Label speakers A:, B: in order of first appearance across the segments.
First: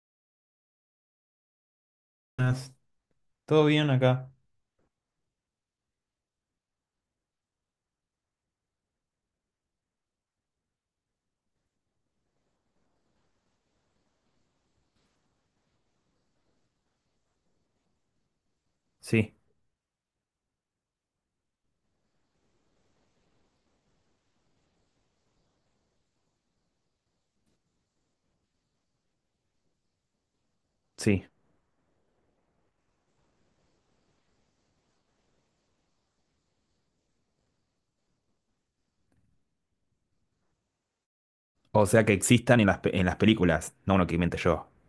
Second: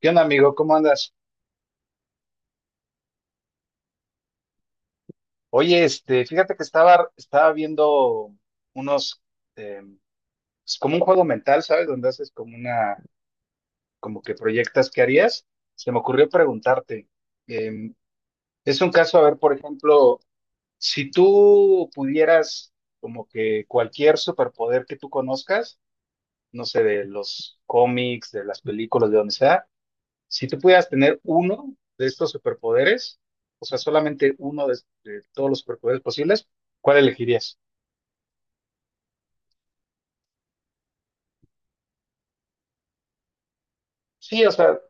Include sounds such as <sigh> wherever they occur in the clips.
A: ¿Qué onda, amigo? ¿Cómo andas?
B: ¿Todo bien acá?
A: Oye, este, fíjate que estaba viendo unos, eh, es como un juego mental, ¿sabes? Donde haces como una, como que proyectas qué harías. Se me ocurrió preguntarte, eh, es un caso, a
B: Sí,
A: ver, por ejemplo, si tú pudieras como que cualquier superpoder que tú conozcas, no sé, de los cómics, de las películas, de donde sea, si tú pudieras tener
B: sí.
A: uno de estos superpoderes, o sea, solamente uno de todos los superpoderes posibles, ¿cuál elegirías?
B: O sea, que existan en las, en las películas, no uno que invente
A: Sí, o
B: yo.
A: sea,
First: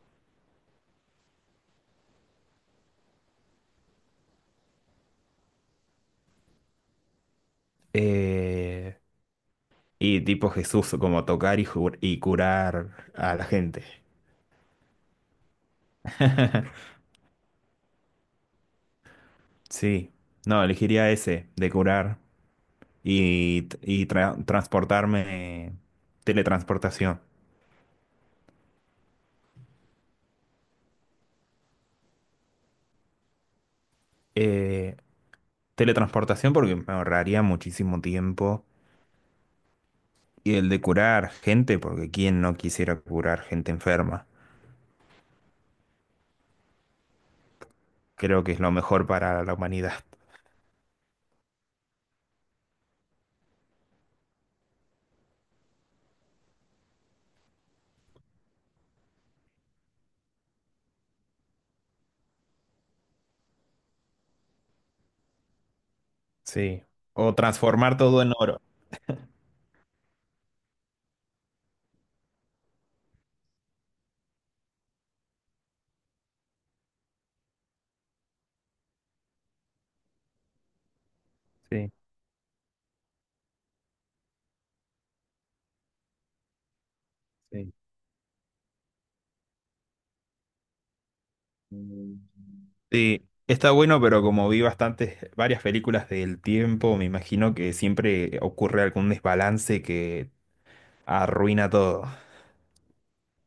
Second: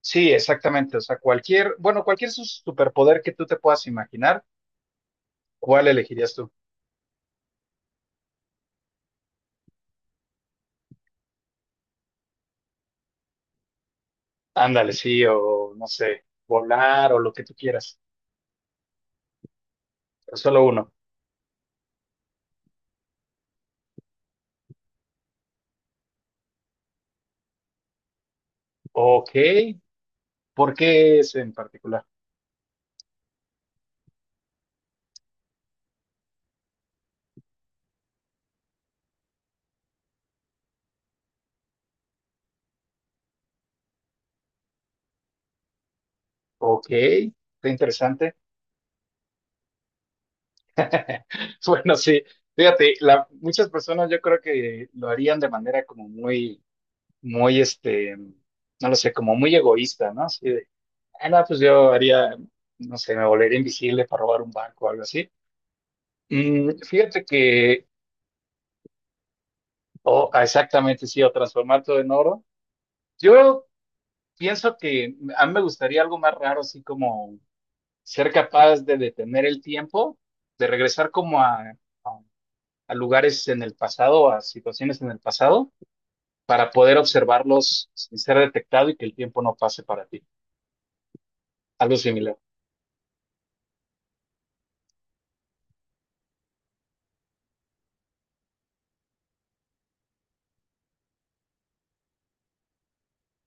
A: sí, exactamente. O sea, cualquier, bueno, cualquier superpoder que tú te puedas imaginar, ¿cuál elegirías tú?
B: Eh, y tipo Jesús, como tocar y curar a la gente.
A: Ándale, sí, o no sé,
B: <laughs>
A: volar o lo que tú quieras,
B: Sí,
A: pero
B: no,
A: solo uno.
B: elegiría ese, de curar y transportarme, teletransportación.
A: Ok, ¿por qué ese en particular?
B: Eh, Teletransportación porque me ahorraría muchísimo tiempo. Y el de curar gente, porque ¿quién no quisiera curar gente enferma?
A: Ok, está interesante.
B: Creo que es lo mejor para la humanidad.
A: <laughs> Bueno, sí, fíjate, muchas personas yo creo que lo harían de manera como muy muy, este, no lo sé, como muy egoísta, ¿no? Así de, ah, no, pues yo haría, no sé, me volvería invisible para robar un banco o algo así. Mm,
B: Sí.
A: fíjate
B: O
A: que,
B: transformar todo en oro.
A: o ah, exactamente, sí, o transformar todo en oro. Yo pienso que a mí me gustaría algo más raro, así como ser capaz de detener el tiempo, de regresar como a,
B: Sí,
A: a a lugares en el pasado, a situaciones en el pasado, para poder
B: sí.
A: observarlos sin ser detectado y que el tiempo no pase para ti. Algo
B: Mm.
A: similar.
B: Sí, está bueno, pero como vi bastantes, varias películas del tiempo, me imagino que siempre ocurre algún desbalance que arruina todo.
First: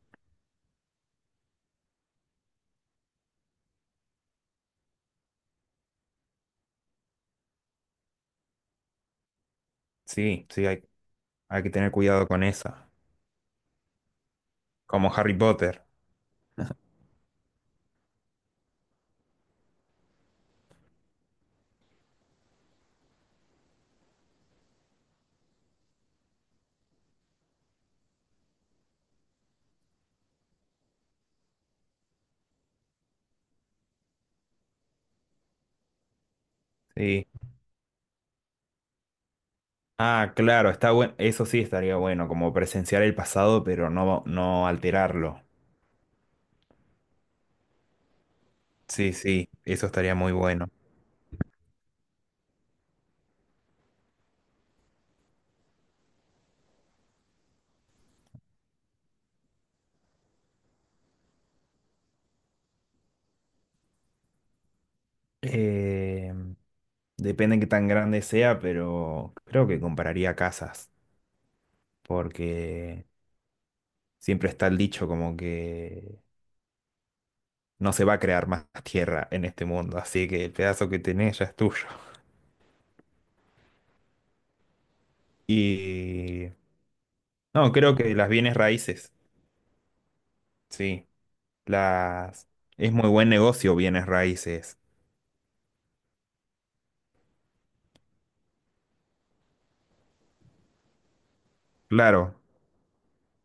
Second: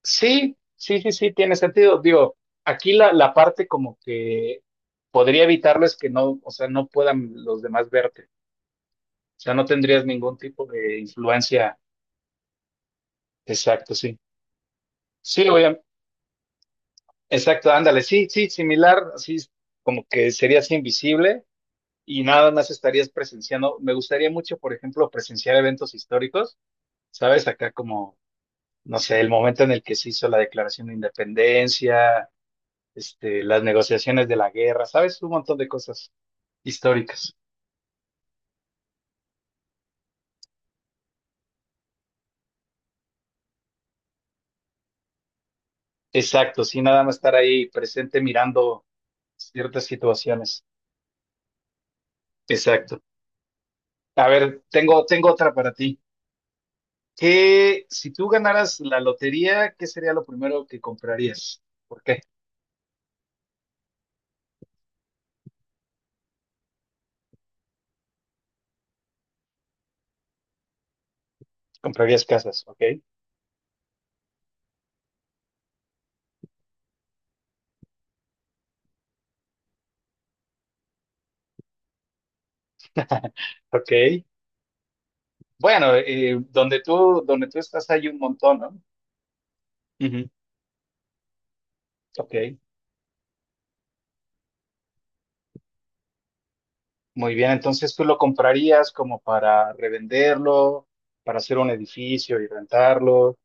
A: Sí, sí, sí, sí, tiene sentido. Digo, aquí la parte como que podría evitarlo es que no, o sea, no puedan los demás verte. O sea, no tendrías ningún
B: Sí, sí,
A: tipo de
B: hay que
A: influencia.
B: tener cuidado con esa.
A: Exacto, sí.
B: Como Harry
A: Sí,
B: Potter.
A: obviamente. Exacto, ándale. Sí, sí, similar, así como que serías invisible y nada más estarías presenciando. Me gustaría mucho, por ejemplo, presenciar eventos históricos, ¿sabes? Acá como, no sé, el momento en el que se hizo la Declaración de Independencia, este, las negociaciones de la guerra, ¿sabes? Un montón de cosas
B: Sí.
A: históricas.
B: Ah, claro, está bueno. Eso sí estaría bueno, como presenciar el pasado, pero no, no alterarlo.
A: Exacto, sí, nada más estar ahí presente mirando
B: Sí, sí, eso
A: ciertas
B: estaría muy
A: situaciones.
B: bueno.
A: Exacto. A ver, tengo otra para ti. ¿Qué, si tú ganaras la lotería, qué sería lo primero que comprarías? ¿Por qué?
B: Eh, Depende de qué tan grande sea, pero creo que compararía casas,
A: Comprarías casas, ¿ok?
B: porque siempre está el dicho como que no se va a crear más <laughs> tierra en este mundo, así que el pedazo que tenés ya es tuyo. <laughs>
A: <laughs> Ok. Bueno,
B: Y
A: donde tú
B: no,
A: estás
B: creo
A: hay
B: que
A: un
B: las bienes
A: montón, ¿no?
B: raíces,
A: Ujú.
B: sí, las
A: Ok.
B: es muy buen negocio bienes raíces.
A: Muy bien, entonces tú lo comprarías como para revenderlo, para hacer un
B: Claro,
A: edificio y rentarlo.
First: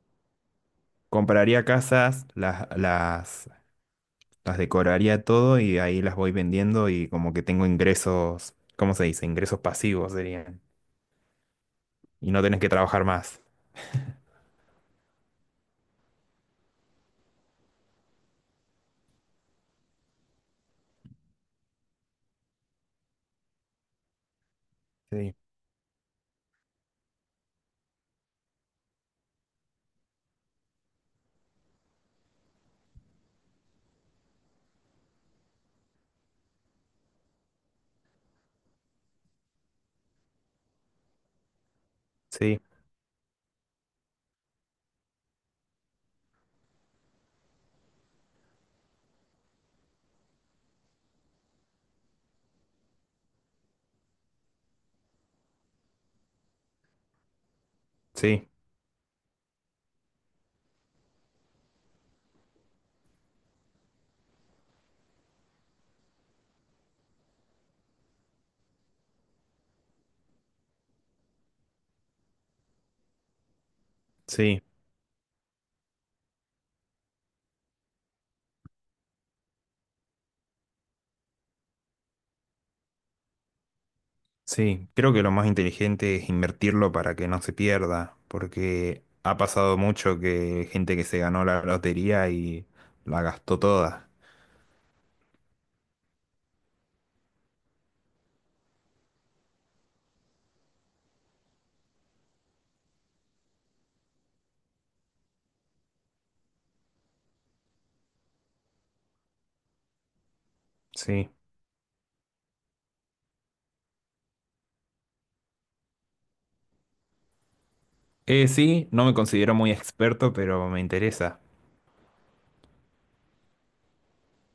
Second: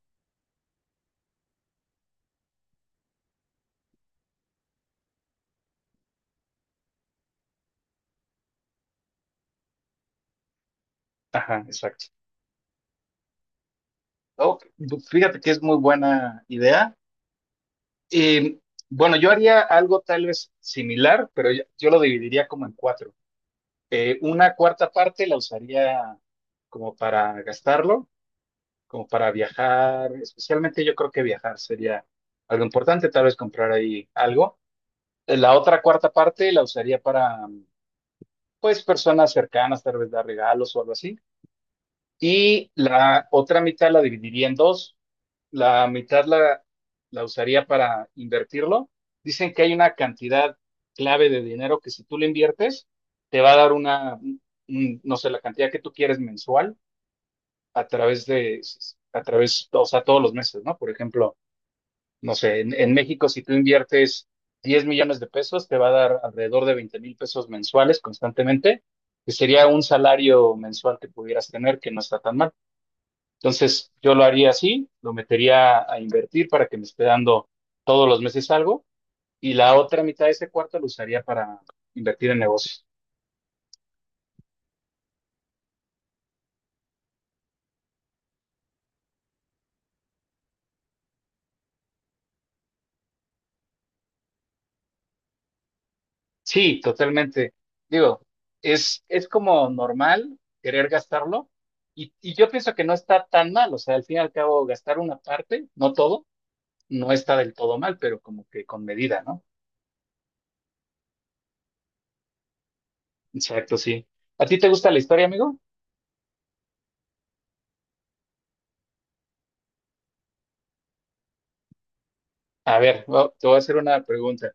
B: compraría casas, las decoraría todo y ahí las voy vendiendo y como que tengo ingresos, ¿cómo se dice? Ingresos pasivos serían.
A: Ajá, exacto.
B: Y no tenés que trabajar más.
A: Oh, fíjate que es muy buena idea. Eh, bueno, yo haría algo tal vez similar, pero yo lo dividiría como en cuatro. Una cuarta parte
B: Sí,
A: la usaría como para gastarlo, como para viajar, especialmente yo creo que viajar sería algo importante, tal vez comprar ahí algo. La otra cuarta parte la usaría para pues personas cercanas, tal vez dar regalos o algo así.
B: sí,
A: Y la otra mitad la dividiría en dos. La mitad la, la usaría para invertirlo. Dicen que hay una cantidad clave de dinero que si tú le inviertes, te va a dar una, no sé, la cantidad que tú quieres mensual a través
B: sí,
A: de, a través, o sea, todos los meses, ¿no? Por ejemplo, no sé, en México si tú inviertes 10 millones de pesos, te va a dar alrededor de 20 mil pesos mensuales constantemente, que sería un salario mensual que pudieras tener, que no está tan mal. Entonces, yo lo haría
B: sí,
A: así, lo metería a invertir para que me esté dando todos los meses algo, y la otra mitad de ese cuarto lo usaría para invertir en negocios.
B: sí. Creo que lo más inteligente es invertirlo para que no se pierda, porque ha pasado mucho que gente que se ganó la lotería y la gastó toda.
A: Sí, totalmente. Digo, es como normal querer gastarlo, y yo pienso que no está tan mal, o sea, al fin y al cabo, gastar una parte, no todo no está del todo mal, pero como que con medida, ¿no?
B: Sí.
A: Exacto, sí. ¿A ti te gusta la historia, amigo?
B: Sí, no me considero muy experto, pero me interesa.
A: A ver, te voy a hacer una pregunta.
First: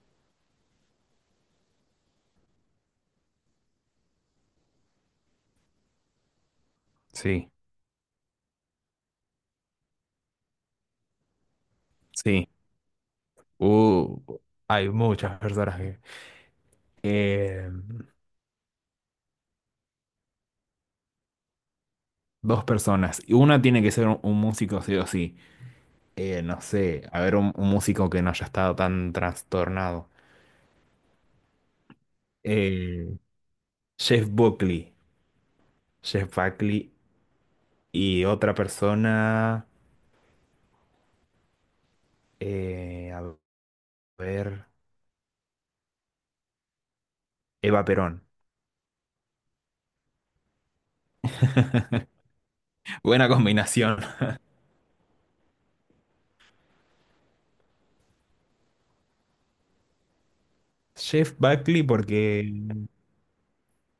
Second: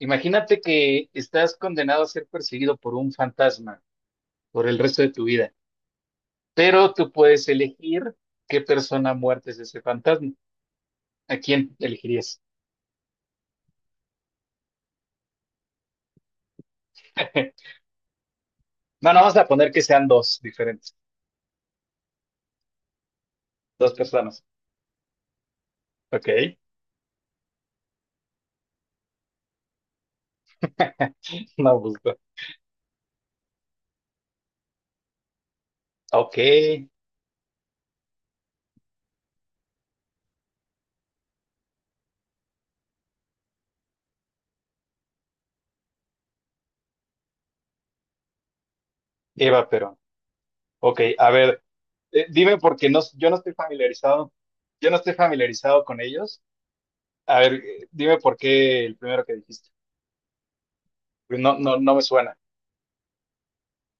A: Imagínate que estás condenado a ser perseguido por un fantasma por el resto de tu vida, pero tú puedes
B: Sí,
A: elegir qué persona muerta es ese fantasma. ¿A quién elegirías?
B: sí. Uh, hay muchas personas que...
A: <laughs>
B: eh,
A: No, no, vamos a poner que sean dos diferentes,
B: dos personas. Y una tiene que
A: dos
B: ser un
A: personas.
B: músico sí o sí.
A: Ok,
B: No sé, a ver un músico que no haya estado tan trastornado.
A: <laughs> no, gusto.
B: Eh, Jeff Buckley, Jeff
A: Ok,
B: Buckley y otra persona, eh, a ver, Eva Perón.
A: Eva Perón. Ok, a ver, dime porque no,
B: Buena
A: yo no estoy
B: combinación.
A: familiarizado,
B: <laughs>
A: yo no estoy familiarizado con ellos. A ver, dime por qué el primero que dijiste.
B: Jeff
A: Pues no, no,
B: Buckley
A: no me suena.
B: porque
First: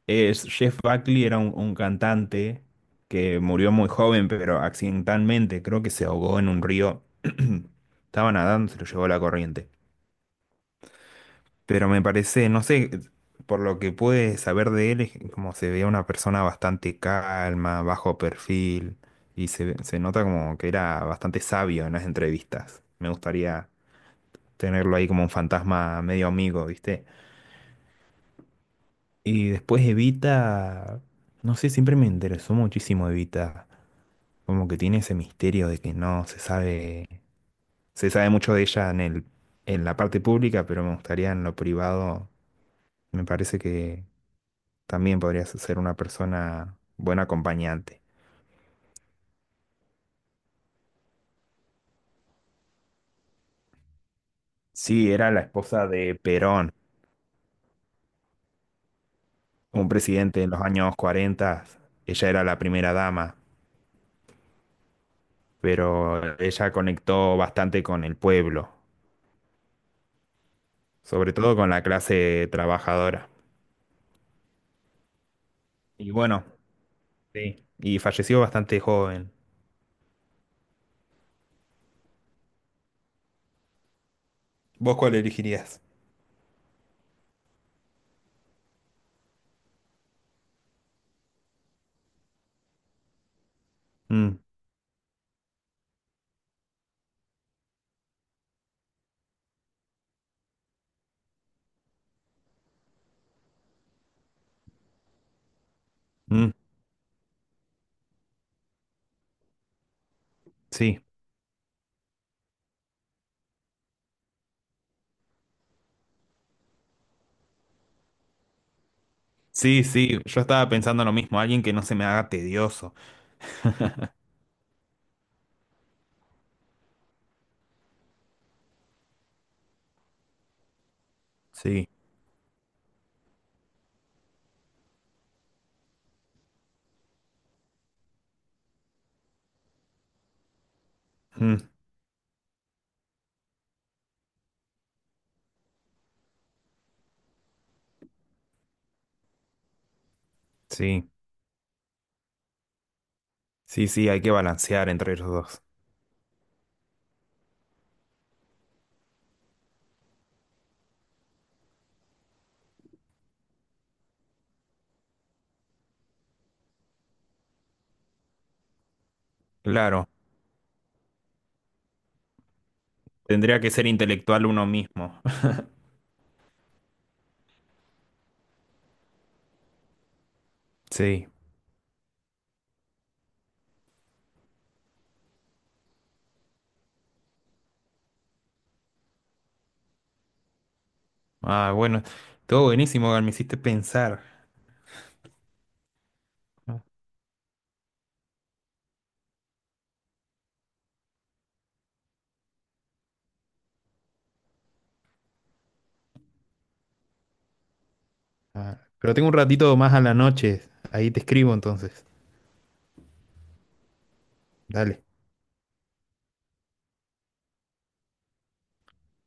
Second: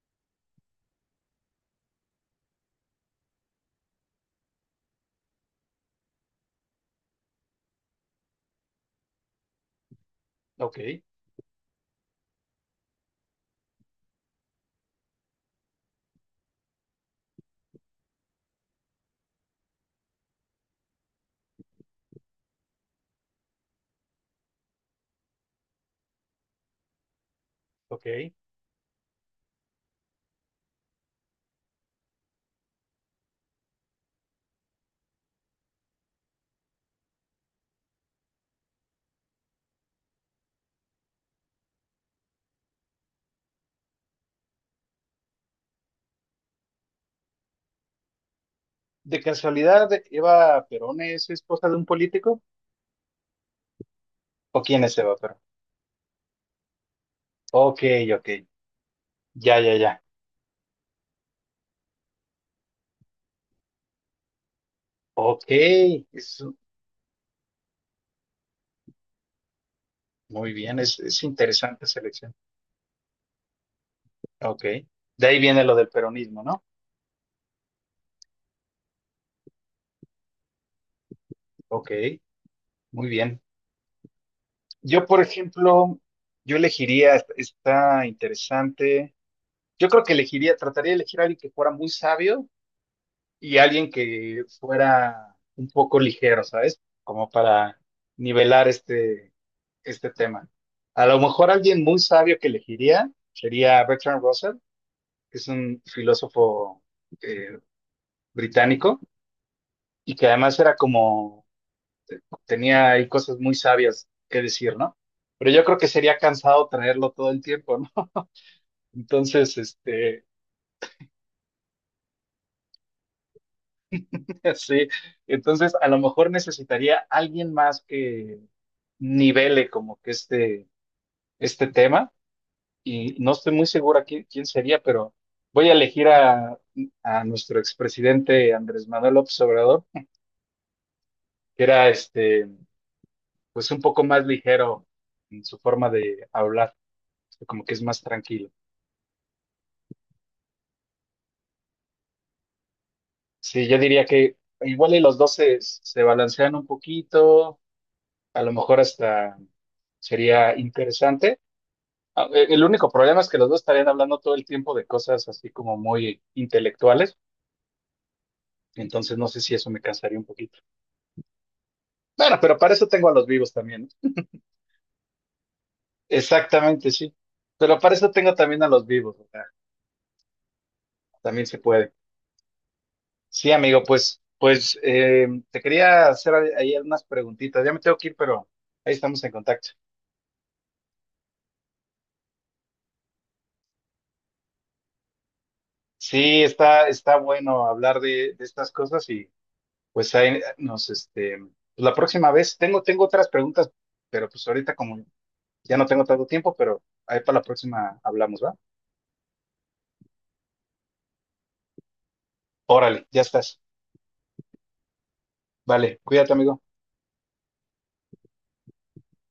B: Jeff Buckley era un cantante que murió muy joven, pero accidentalmente creo que se ahogó en un río. <clears throat> Estaba nadando, se lo llevó la corriente.
A: Ok,
B: Pero me parece, no sé, por lo que pude saber de él, es como se veía una persona bastante calma, bajo perfil, y se nota como que era bastante sabio en las entrevistas. Me gustaría tenerlo ahí como un fantasma medio amigo, ¿viste?
A: ok.
B: Y después Evita, no sé, siempre me interesó muchísimo Evita, como que tiene ese misterio de que no se sabe, se sabe mucho de ella en la parte pública, pero me gustaría en lo privado, me parece que también podrías ser una persona buen acompañante.
A: ¿De casualidad Eva Perón es esposa de un político? ¿O quién es
B: Sí,
A: Eva
B: era
A: Perón?
B: la esposa de Perón,
A: Ok, ok. Ya, ya,
B: un
A: ya.
B: presidente en los años 40. Ella era la primera dama,
A: Ok,
B: pero
A: es-
B: ella conectó bastante con el pueblo,
A: muy bien, es
B: sobre todo con la
A: interesante selección.
B: clase trabajadora.
A: Ok. De ahí viene lo del
B: Y
A: peronismo,
B: bueno,
A: ¿no?
B: sí. Y falleció bastante joven.
A: Ok, muy bien.
B: ¿Vos
A: Yo,
B: cuál
A: por
B: elegirías?
A: ejemplo, yo elegiría, está interesante. Yo creo que elegiría, trataría de elegir a alguien que fuera muy sabio y alguien
B: Mm,
A: que fuera un poco ligero, ¿sabes? Como para nivelar este, este tema. A lo mejor alguien muy sabio que elegiría sería Bertrand Russell, que es un
B: mm,
A: filósofo, eh, británico y que además era
B: sí.
A: como, tenía ahí cosas muy sabias que decir, ¿no? Pero yo creo que sería cansado traerlo todo el tiempo, ¿no? Entonces,
B: Sí, sí,
A: este,
B: yo estaba pensando lo mismo, alguien que no se me haga tedioso.
A: <laughs> sí, entonces a lo mejor necesitaría alguien más que nivele como que este
B: Sí,
A: tema y no estoy muy segura quién sería, pero voy a elegir a nuestro expresidente Andrés Manuel López Obrador,
B: mm,
A: que era este, pues un poco más ligero en su forma de hablar, como que es más tranquilo.
B: sí,
A: Sí, yo
B: sí,
A: diría
B: sí, hay que
A: que
B: balancear
A: igual y los
B: entre los
A: dos se,
B: dos.
A: se balancean un poquito, a lo mejor hasta sería interesante. Ah, el único problema es que los dos estarían hablando todo el tiempo de cosas así como muy intelectuales, entonces no sé si eso me
B: Claro.
A: cansaría un poquito. Bueno, pero para eso tengo a los vivos
B: Tendría que ser
A: también, ¿no?
B: intelectual uno mismo. <laughs>
A: Exactamente, sí. Pero para eso tengo también a los vivos, o sea,
B: Sí.
A: también se puede. Sí, amigo, pues, pues te quería hacer ahí unas preguntitas. Ya me tengo que ir, pero ahí estamos en contacto.
B: Ah, bueno. Todo buenísimo, Gal, me hiciste pensar.
A: Sí, está bueno hablar de estas cosas y pues ahí nos, este, pues, la próxima vez tengo otras preguntas, pero pues ahorita como ya no tengo tanto tiempo, pero ahí para la próxima hablamos, ¿va?
B: Ah, pero tengo un ratito más a la noche. Ahí te escribo entonces.
A: Órale, ya estás.
B: Dale.
A: Vale, cuídate, amigo.